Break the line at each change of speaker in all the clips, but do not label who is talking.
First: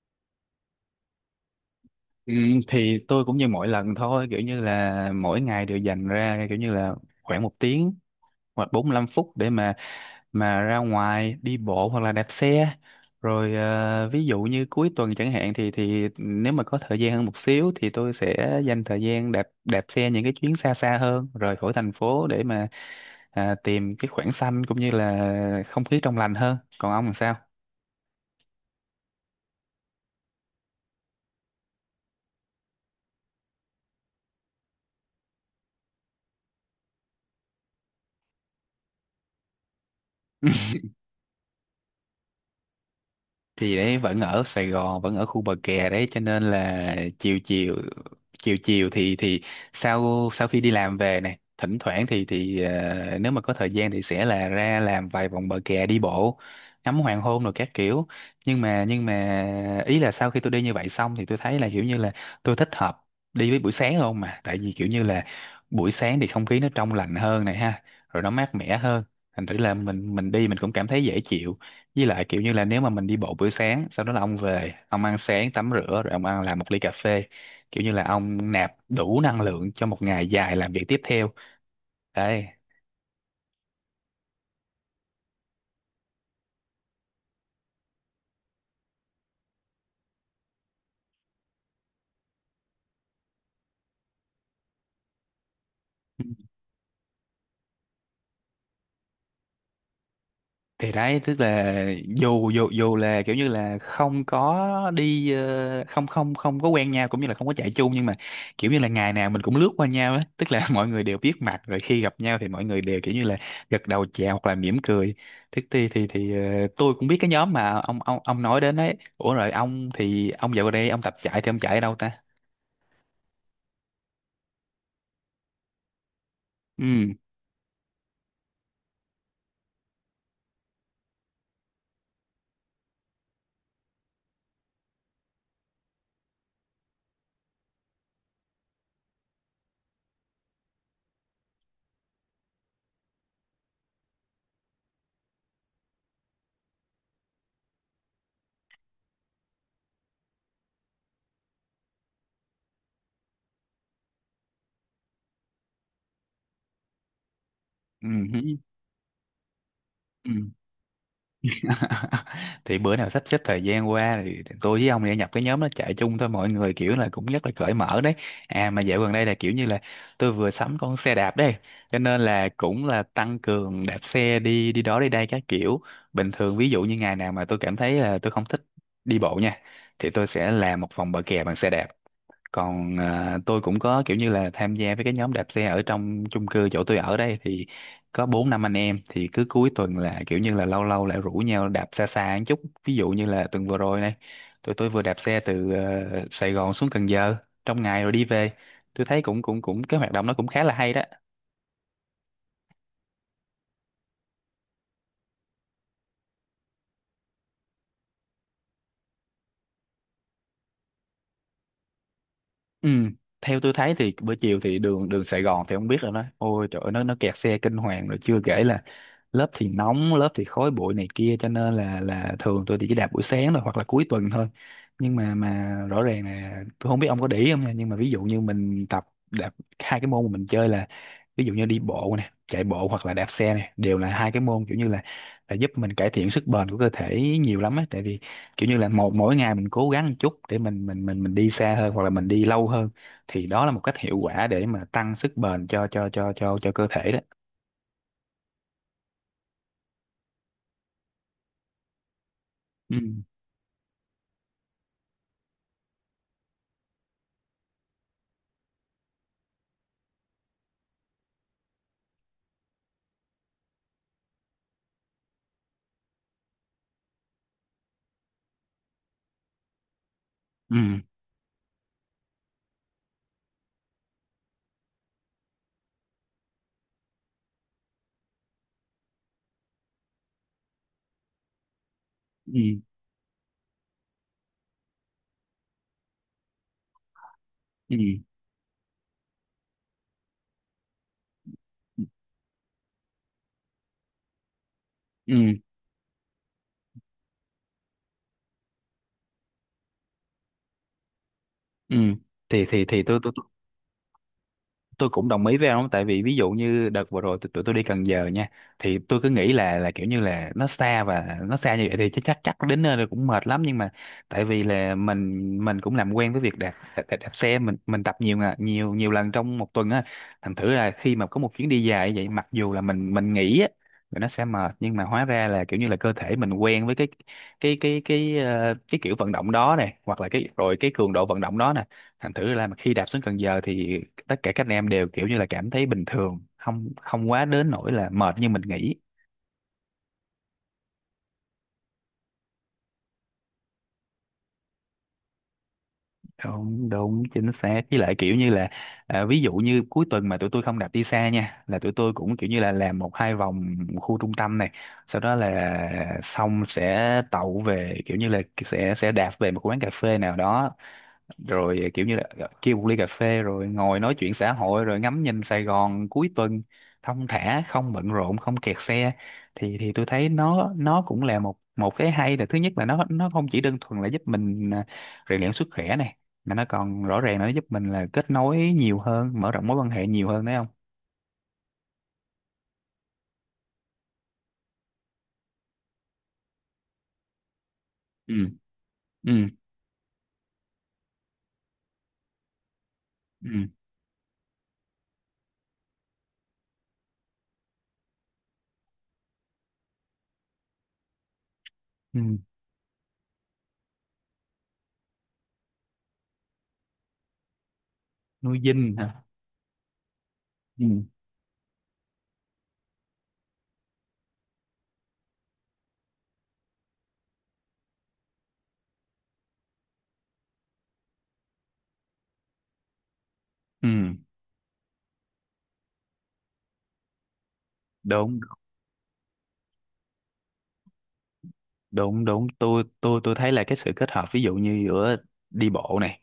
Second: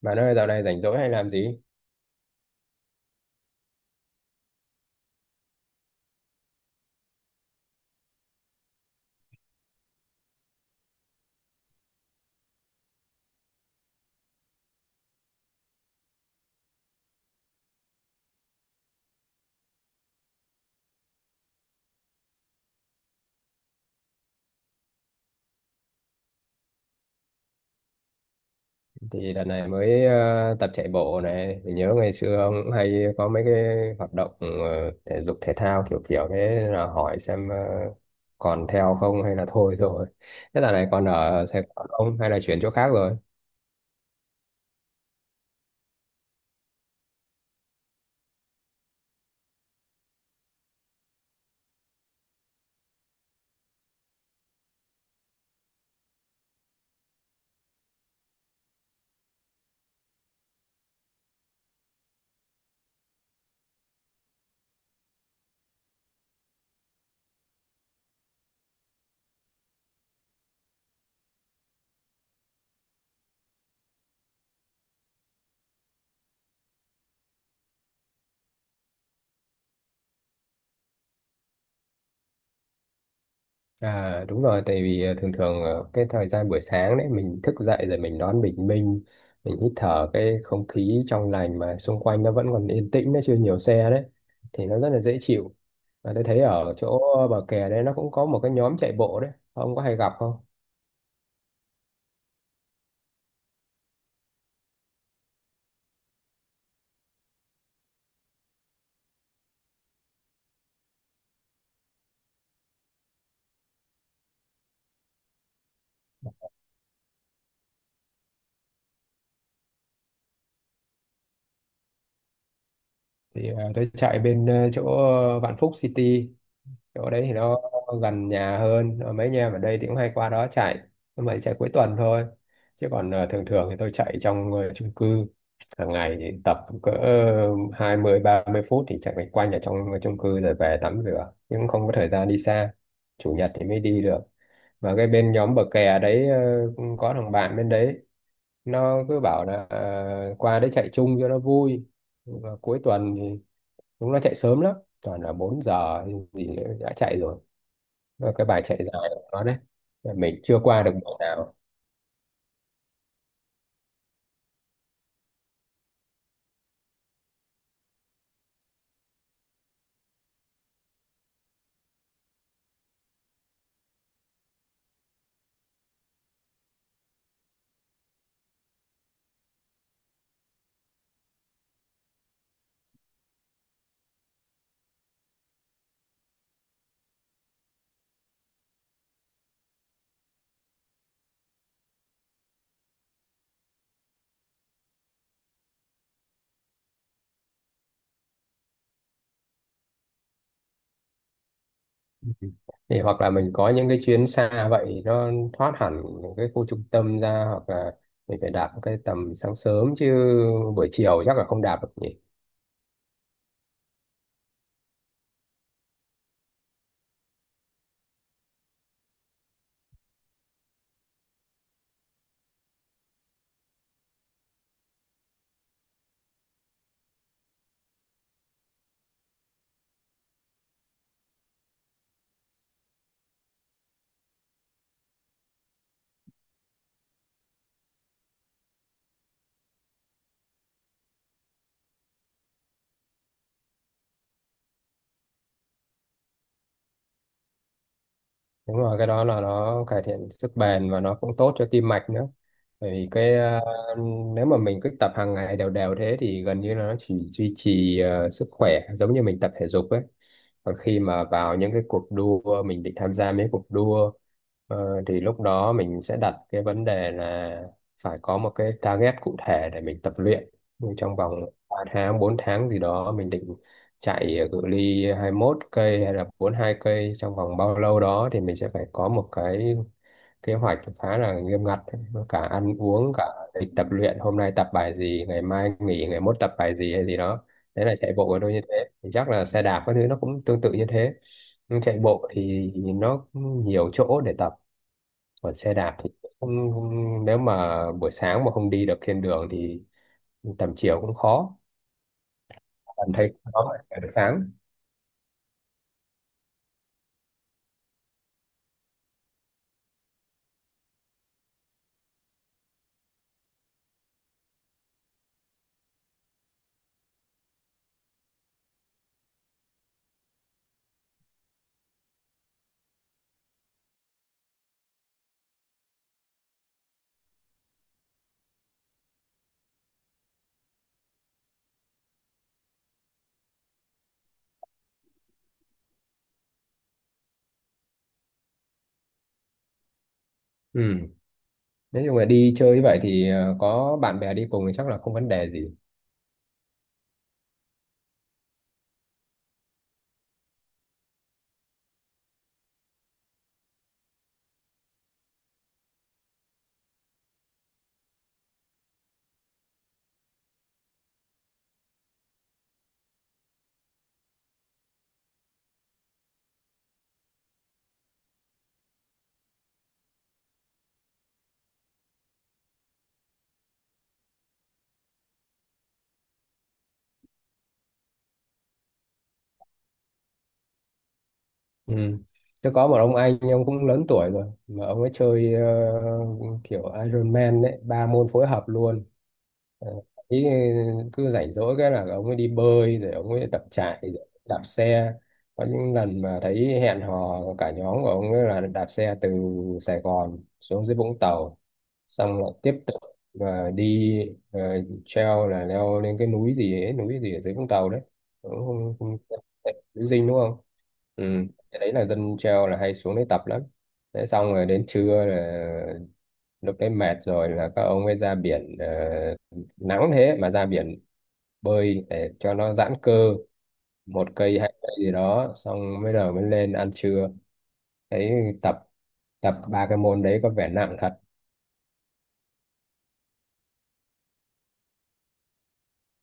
Bạn ơi, dạo này rảnh rỗi hay làm gì?
Ừ, thì tôi cũng như mỗi lần thôi kiểu như là mỗi ngày đều dành ra kiểu như là khoảng 1 tiếng hoặc 45 phút để mà ra ngoài đi bộ hoặc là đạp xe rồi ví dụ như cuối tuần chẳng hạn thì nếu mà có thời gian hơn một xíu thì tôi sẽ dành thời gian đạp đạp xe những cái chuyến xa xa hơn rời khỏi thành phố để mà tìm cái khoảng xanh cũng như là không khí trong lành hơn. Còn ông làm sao?
Thì đợt này mới tập chạy bộ này. Mình nhớ ngày xưa ông cũng hay có mấy cái hoạt động thể dục thể thao kiểu kiểu thế nên là hỏi xem còn theo không hay là thôi rồi. Thế dạo này còn ở Sài Gòn không hay là chuyển chỗ khác rồi?
Thì đấy, vẫn ở Sài Gòn, vẫn ở khu bờ kè đấy cho nên là chiều chiều chiều chiều thì sau sau khi đi làm về này, thỉnh thoảng thì nếu mà có thời gian thì sẽ là ra làm vài vòng bờ kè, đi bộ ngắm hoàng hôn rồi các kiểu. Nhưng mà ý là sau khi tôi đi như vậy xong thì tôi thấy là kiểu như là tôi thích hợp đi với buổi sáng không, mà tại vì kiểu như là buổi sáng thì không khí nó trong lành hơn này ha, rồi nó mát mẻ hơn, thành thử là mình đi mình cũng cảm thấy dễ chịu. Với lại kiểu như là nếu mà mình đi bộ buổi sáng, sau đó là ông về, ông ăn sáng, tắm rửa, rồi ông ăn làm một ly cà phê. Kiểu như là ông nạp đủ năng lượng cho một ngày dài làm việc tiếp theo. Đấy.
À, đúng rồi, tại vì thường thường cái thời gian buổi sáng đấy mình thức dậy rồi mình đón bình minh, mình hít thở cái không khí trong lành mà xung quanh nó vẫn còn yên tĩnh, nó chưa nhiều xe đấy, thì nó rất là dễ chịu. Và tôi thấy ở chỗ bờ kè đấy nó cũng có một cái nhóm chạy bộ đấy, ông có hay gặp không?
Thì đấy, tức là dù dù dù là kiểu như là không có không không không có quen nhau cũng như là không có chạy chung, nhưng mà kiểu như là ngày nào mình cũng lướt qua nhau á, tức là mọi người đều biết mặt rồi, khi gặp nhau thì mọi người đều kiểu như là gật đầu chào hoặc là mỉm cười. Thế tôi cũng biết cái nhóm mà ông nói đến ấy. Ủa rồi ông, thì ông dạo gần đây ông tập chạy thì ông chạy ở đâu ta?
Thì tôi chạy bên chỗ Vạn Phúc City, chỗ
Ừ,
đấy thì nó gần nhà hơn. Ờ, Mấy anh em ở đây thì cũng hay qua đó chạy, nhưng mà chạy cuối tuần thôi, chứ còn thường thường thì tôi chạy trong chung cư hàng ngày, thì tập cỡ hai mươi ba mươi phút thì chạy quanh quanh ở trong chung cư rồi về tắm rửa, nhưng cũng không có thời gian đi xa. Chủ nhật thì mới đi được. Và cái bên nhóm bờ kè đấy, cũng có thằng bạn bên đấy, nó cứ bảo là qua đấy chạy chung cho nó vui. Và cuối tuần thì chúng nó chạy sớm lắm, toàn là 4 giờ thì đã chạy rồi, và cái
ừ,
bài chạy dài của nó đấy
ừ.
mình chưa qua được mùa nào.
Thì bữa nào sắp xếp thời gian qua thì tôi với ông thì nhập cái nhóm nó chạy chung thôi, mọi người kiểu là cũng rất là cởi mở đấy. Mà dạo gần đây là kiểu như là tôi vừa sắm con xe đạp đấy cho nên là cũng là tăng cường đạp xe đi đi đó đi đây các kiểu. Bình thường ví dụ như ngày nào mà tôi cảm thấy là tôi không thích đi bộ nha thì tôi sẽ làm một vòng bờ kè bằng xe đạp. Còn tôi cũng có kiểu như là tham gia với cái nhóm đạp xe ở trong chung cư chỗ tôi ở đây, thì có bốn năm anh em thì cứ cuối tuần là kiểu như là lâu lâu lại rủ nhau đạp xa xa một chút. Ví dụ như là tuần vừa rồi này, tụi tôi vừa đạp xe từ Sài Gòn xuống Cần Giờ trong ngày rồi đi về. Tôi thấy cũng cũng cũng cái hoạt động nó cũng khá là hay đó.
Thì hoặc là mình có những cái chuyến xa vậy nó thoát hẳn cái khu trung tâm ra, hoặc là mình phải đạp cái tầm sáng sớm chứ buổi chiều chắc là không đạp được nhỉ.
Ừ, theo tôi thấy thì bữa chiều thì đường đường Sài Gòn thì không biết rồi đó, ôi trời ơi, nó kẹt xe kinh hoàng, rồi chưa kể là lớp thì nóng lớp thì khói bụi này kia, cho nên là thường tôi thì chỉ đạp buổi sáng thôi hoặc là cuối tuần thôi. Nhưng mà rõ ràng là tôi không biết ông có để ý không nha, nhưng mà ví dụ như mình tập đạp hai cái môn mà mình chơi là ví dụ như đi bộ nè, chạy bộ hoặc là đạp xe nè, đều là hai cái môn kiểu như là giúp mình cải thiện sức bền của cơ thể nhiều lắm á, tại vì kiểu như là một mỗi ngày mình cố gắng một chút để mình đi xa hơn hoặc là mình đi lâu hơn, thì đó là một cách hiệu quả để mà tăng sức bền cho cơ thể đó.
Đúng rồi, cái đó là nó cải thiện sức bền và nó cũng tốt cho tim mạch nữa. Bởi
Ừ,
vì cái nếu mà mình cứ tập hàng ngày đều đều thế thì gần như là nó chỉ duy trì sức khỏe giống như mình tập thể dục ấy. Còn khi mà vào những cái cuộc đua mình định tham gia mấy cuộc đua thì lúc đó mình sẽ đặt cái vấn đề là phải có một cái target cụ thể để mình tập luyện. Nhưng
ừ,
trong vòng 3 tháng, 4 tháng gì đó mình định chạy cự ly hai mốt cây hay là bốn hai cây trong vòng bao lâu đó thì mình sẽ phải có một cái kế hoạch khá là nghiêm ngặt, cả
ừ,
ăn uống, cả lịch tập luyện, hôm nay tập bài gì, ngày mai nghỉ, ngày mốt tập bài gì hay gì đó. Đấy là
ừ,
chạy bộ của tôi như thế, thì chắc là xe đạp các thứ nó cũng tương tự như thế. Nhưng chạy bộ thì nó nhiều chỗ để tập,
ừ,
còn xe đạp thì không, không- nếu mà buổi sáng mà không đi được trên đường thì tầm chiều cũng khó,
ừ. Thì
cảm
tôi tôi
thấy
tôi
khó mà chạy buổi sáng.
tôi cũng đồng ý với ông, tại vì ví dụ như đợt vừa rồi tụi tụi tôi đi Cần Giờ nha, thì tôi cứ nghĩ là kiểu như là nó xa, và nó xa như vậy thì chắc chắc chắc đến nơi rồi cũng mệt lắm, nhưng mà tại vì là mình cũng làm quen với việc đạp xe, mình tập nhiều ngà- nhiều nhiều lần trong một tuần á, thành thử là khi mà có một chuyến đi dài như vậy, mặc dù là mình nghĩ á là nó sẽ mệt, nhưng mà hóa ra là kiểu như là cơ thể mình quen với cái kiểu vận động đó này, hoặc là cái rồi cái cường độ vận động đó nè, thành thử ra mà khi đạp xuống Cần Giờ thì tất cả các anh em đều kiểu như là cảm thấy bình thường, không không quá đến nỗi là mệt như mình nghĩ.
Ừ. Nếu như mà đi chơi như vậy thì có bạn bè đi cùng thì chắc là không vấn đề gì.
Đúng, đúng, chính xác. Với lại kiểu như là ví dụ như cuối tuần mà tụi tôi không đạp đi xa nha, là tụi tôi cũng kiểu như là làm một hai vòng khu trung tâm này, sau đó là xong sẽ tậu về, kiểu như là sẽ đạp về một quán cà phê nào đó, rồi kiểu như là kêu một ly cà phê, rồi ngồi nói chuyện xã hội, rồi ngắm nhìn Sài Gòn cuối tuần thong thả, không bận rộn, không kẹt xe. Thì tôi thấy nó cũng là một một cái hay, là thứ nhất là nó không chỉ đơn thuần là giúp mình rèn luyện sức khỏe này, mà nó còn rõ ràng là nó giúp mình là kết nối nhiều hơn, mở rộng mối quan hệ nhiều hơn đấy không?
Ừ. Tôi có một ông anh, ông cũng lớn tuổi rồi, mà ông ấy chơi kiểu Iron Man đấy, ba môn
Ừ,
phối hợp luôn.
ừ,
Ờ, ý cứ rảnh rỗi cái là ông ấy đi bơi rồi ông ấy
ừ,
tập chạy rồi đạp xe, có những lần mà thấy hẹn hò cả nhóm của ông ấy là đạp xe từ Sài Gòn xuống dưới Vũng Tàu,
ừ.
xong lại tiếp tục và đi ờ, treo là leo lên cái núi gì ấy, núi gì ở dưới Vũng Tàu đấy. Cũng
Nuôi
không,
dinh
không,
hả?
núi Dinh đúng không.
Ừ,
Ừ. Cái đấy là dân treo là hay xuống đấy tập lắm. Thế xong rồi đến trưa là lúc đấy mệt rồi là các ông ấy ra biển, nắng thế mà ra biển bơi để cho nó giãn cơ,
ừ.
một cây hai cây gì đó xong mới đầu mới lên ăn trưa. Thấy
Đúng,
tập, tập ba cái môn đấy có vẻ nặng thật.
đúng, đúng, tôi thấy là cái sự kết hợp ví dụ như giữa đi bộ này,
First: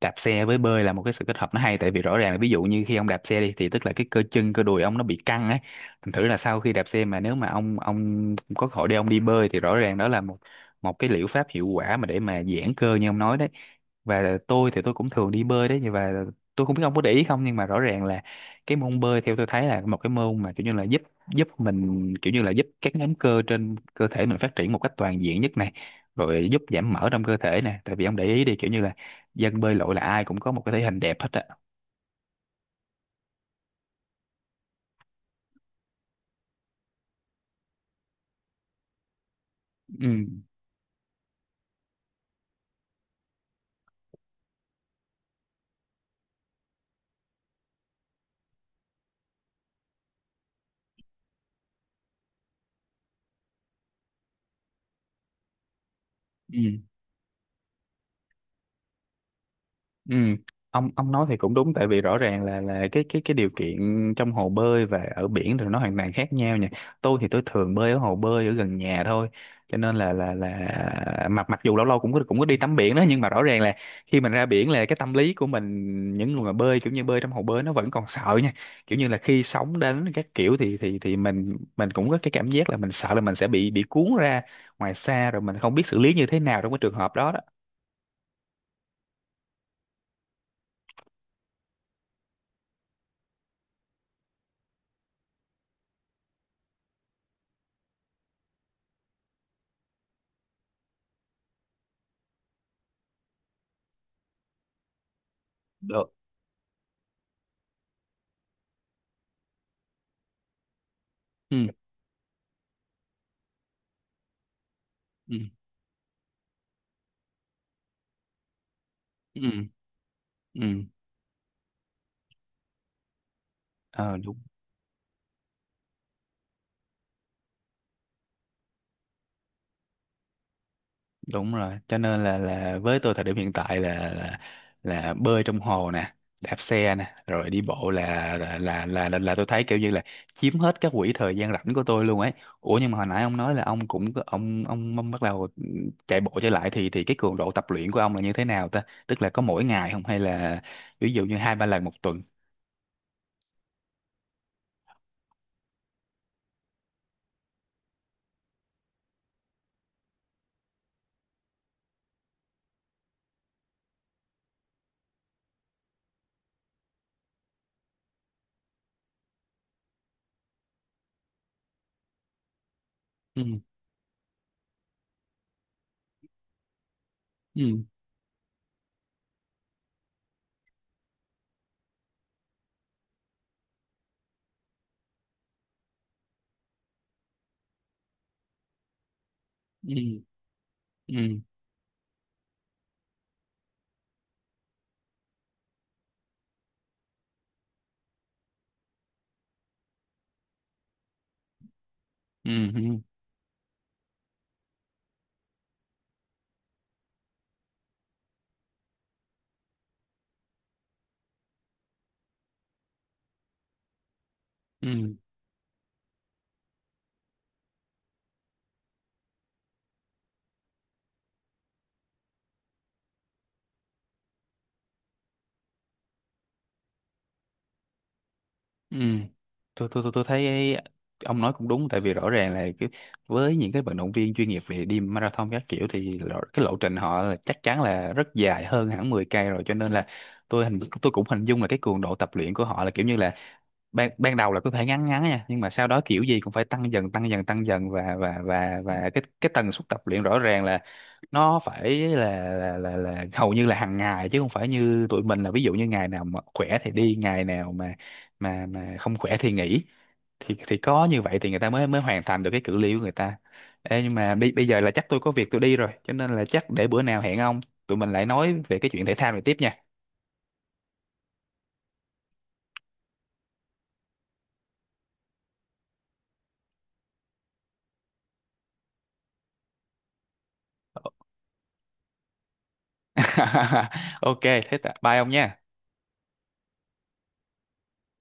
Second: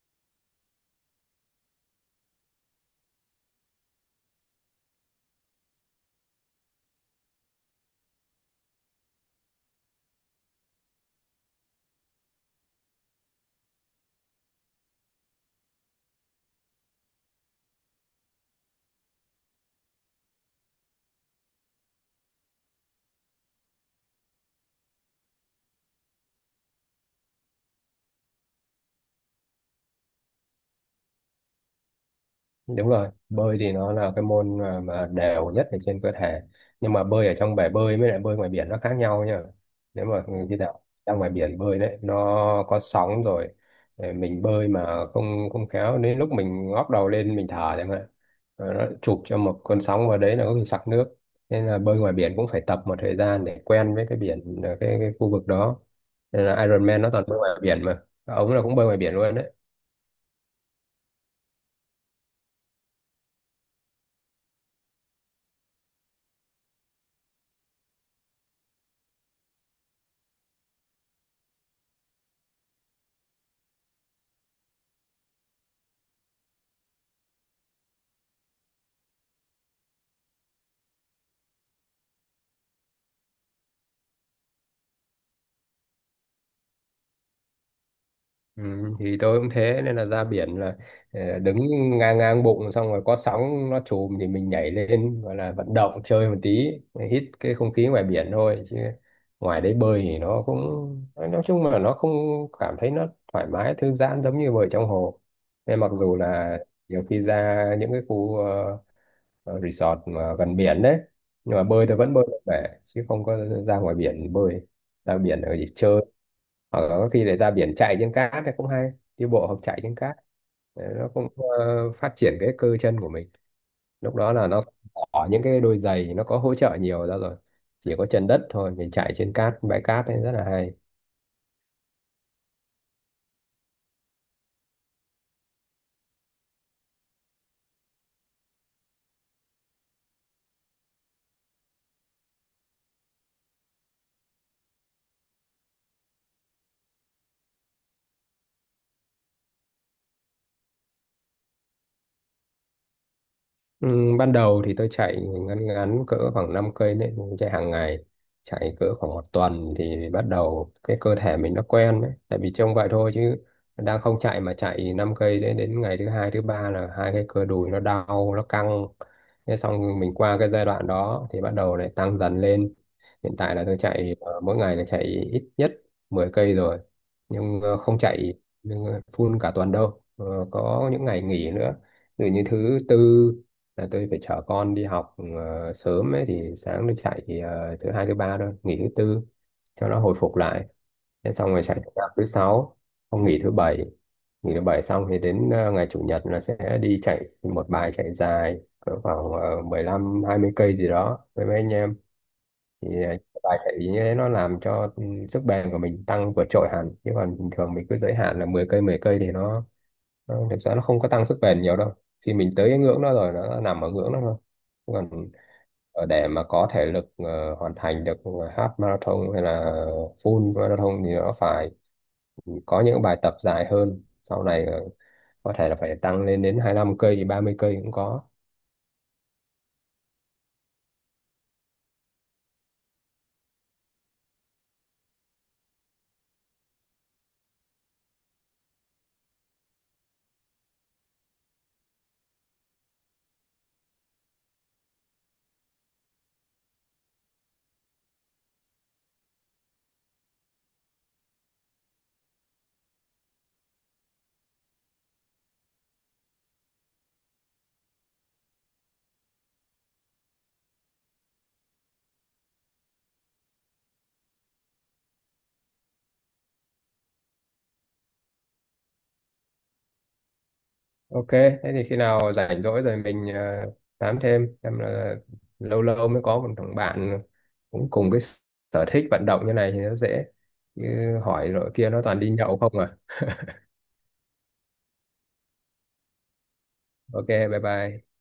đạp xe với bơi là một cái sự kết hợp nó hay, tại vì rõ ràng là ví dụ như khi ông đạp xe đi thì tức là cái cơ chân cơ đùi ông nó bị căng ấy, thành thử là sau khi đạp xe mà nếu mà ông có cơ hội để ông đi bơi thì rõ ràng đó là một một cái liệu pháp hiệu quả mà để mà giãn cơ như ông nói đấy. Và tôi thì tôi cũng thường đi bơi đấy, và tôi không biết ông có để ý không, nhưng mà rõ ràng là cái môn bơi theo tôi thấy là một cái môn mà kiểu như là giúp giúp mình, kiểu như là giúp các nhóm cơ trên cơ thể mình phát triển một cách toàn diện nhất này, rồi giúp giảm mỡ trong cơ thể nè, tại vì ông để ý đi kiểu như là dân bơi lội là ai cũng có một cái thể hình đẹp hết á.
Đúng rồi, bơi thì nó là cái môn mà đều nhất ở trên cơ thể, nhưng mà bơi ở trong bể bơi với lại bơi ngoài biển nó khác nhau nhá. Nếu
Ừ,
mà khi nào ra ngoài biển bơi đấy, nó có sóng rồi, để mình bơi mà không không khéo đến lúc mình ngóc đầu lên mình thở chẳng hạn, rồi nó chụp cho một cơn sóng vào đấy là có khi sặc nước, nên là bơi ngoài biển cũng phải tập một thời gian để quen với cái biển, cái khu vực đó. Nên
ừ.
là Ironman nó toàn bơi ngoài biển mà, ông là cũng bơi ngoài biển luôn đấy.
Ừ, ông nói thì cũng đúng, tại vì rõ ràng là cái điều kiện trong hồ bơi và ở biển thì nó hoàn toàn khác nhau nha. Tôi thì tôi thường bơi ở hồ bơi ở gần nhà thôi. Cho nên là mặc mặc dù lâu lâu cũng có đi tắm biển đó, nhưng mà rõ ràng là khi mình ra biển là cái tâm lý của mình, những người mà bơi kiểu như bơi trong hồ bơi, nó vẫn còn sợ nha. Kiểu như là khi sóng đến các kiểu thì mình cũng có cái cảm giác là mình sợ là mình sẽ bị cuốn ra ngoài xa rồi mình không biết xử lý như thế nào trong cái trường hợp đó đó.
Ừ, thì tôi cũng thế, nên là ra biển là đứng ngang ngang bụng xong rồi có sóng nó chùm thì mình nhảy lên gọi là vận động chơi một tí, hít cái không khí ngoài biển thôi, chứ ngoài đấy bơi thì nó cũng, nói chung là nó không cảm thấy nó thoải mái thư giãn giống như bơi trong hồ. Nên mặc
Được.
dù là nhiều khi ra những cái khu resort mà gần biển đấy, nhưng mà
Ừ.
bơi tôi vẫn bơi được bể, chứ không có ra ngoài biển bơi, ra
Ừ.
biển ở chỉ chơi, hoặc là có khi để ra biển chạy trên cát thì cũng hay, đi
Ừ.
bộ hoặc chạy trên cát.
Ừ,
Đấy, nó cũng phát triển cái cơ chân của mình, lúc
ờ,
đó
đúng
là nó bỏ những cái đôi giày nó có hỗ trợ nhiều ra rồi, chỉ có chân đất thôi, mình chạy trên cát bãi cát ấy rất là hay.
đúng rồi. Cho nên là với tôi thời điểm hiện tại là bơi trong hồ nè, đạp xe nè, rồi đi bộ là tôi thấy kiểu như là chiếm hết các quỹ thời gian rảnh của tôi luôn ấy. Ủa nhưng mà hồi nãy ông nói là ông cũng ông bắt đầu chạy bộ trở lại, thì cái cường độ tập luyện của ông là như thế nào ta? Tức là có mỗi ngày không, hay là ví dụ như hai ba lần một tuần?
Ừ, ban đầu thì tôi chạy ngắn ngắn cỡ khoảng 5 cây đấy, mình chạy hàng ngày, chạy cỡ khoảng một tuần thì bắt đầu cái cơ thể mình nó quen đấy, tại vì trông vậy thôi chứ đang không chạy mà chạy 5 cây đấy đến ngày thứ hai thứ ba là hai cái cơ đùi nó đau nó căng, thế xong mình qua cái giai đoạn đó thì bắt đầu lại tăng dần lên, hiện
Ừ,
tại là tôi chạy mỗi ngày là chạy ít nhất 10 cây rồi, nhưng
ừ,
không chạy full cả tuần đâu, ờ, có những ngày nghỉ nữa. Ví dụ như thứ tư là tôi phải chở con đi học sớm ấy thì sáng nó chạy thì, thứ hai thứ ba thôi nghỉ thứ tư cho nó hồi
ừ,
phục lại, thế
ừ,
xong rồi chạy tập thứ sáu, không nghỉ thứ bảy, nghỉ thứ bảy xong thì đến ngày chủ nhật là sẽ đi chạy một bài chạy dài cỡ khoảng 20 cây gì đó với mấy anh em.
ừ,
Thì
ừ,
bài chạy như thế nó làm cho sức bền của mình tăng vượt trội hẳn, chứ còn bình thường mình cứ giới hạn là 10 cây thì thực ra nó không có tăng sức bền nhiều đâu, khi mình tới cái ngưỡng đó rồi nó nằm ở ngưỡng đó thôi.
ừ.
Còn ở để mà có thể lực hoàn thành được half marathon hay là full marathon thì nó phải có những bài tập dài hơn, sau này có thể là phải tăng lên đến 25 cây 30 cây cũng có.
Ừ. Tôi thấy ông nói cũng đúng, tại vì rõ ràng là cái, với những cái vận động viên chuyên nghiệp về đi marathon các kiểu thì cái lộ trình họ là chắc chắn là rất dài hơn hẳn 10 cây rồi, cho nên là tôi cũng hình dung là cái cường độ tập luyện của họ là kiểu như là ban ban đầu là có thể ngắn ngắn nha, nhưng mà sau đó kiểu gì cũng phải tăng dần tăng dần tăng dần, và cái tần suất tập luyện rõ ràng là nó phải là hầu như là hàng ngày, chứ không phải như tụi mình là ví dụ như ngày nào mà khỏe thì đi, ngày nào mà không khỏe thì nghỉ, thì có như vậy thì người ta mới mới hoàn thành được cái cự ly của người ta. Ê, nhưng mà bây bây giờ là chắc tôi có việc tôi đi rồi, cho nên là chắc để bữa nào hẹn ông, tụi mình lại nói về cái chuyện thể thao này tiếp nha.
Ok thế thì khi nào rảnh rỗi rồi mình tám thêm, em là lâu lâu mới có một thằng bạn cũng cùng cái sở thích vận động như này thì nó dễ. Như hỏi rồi kia nó toàn đi nhậu không à.
Ok, thế bye ông nha.
Ok bye bye.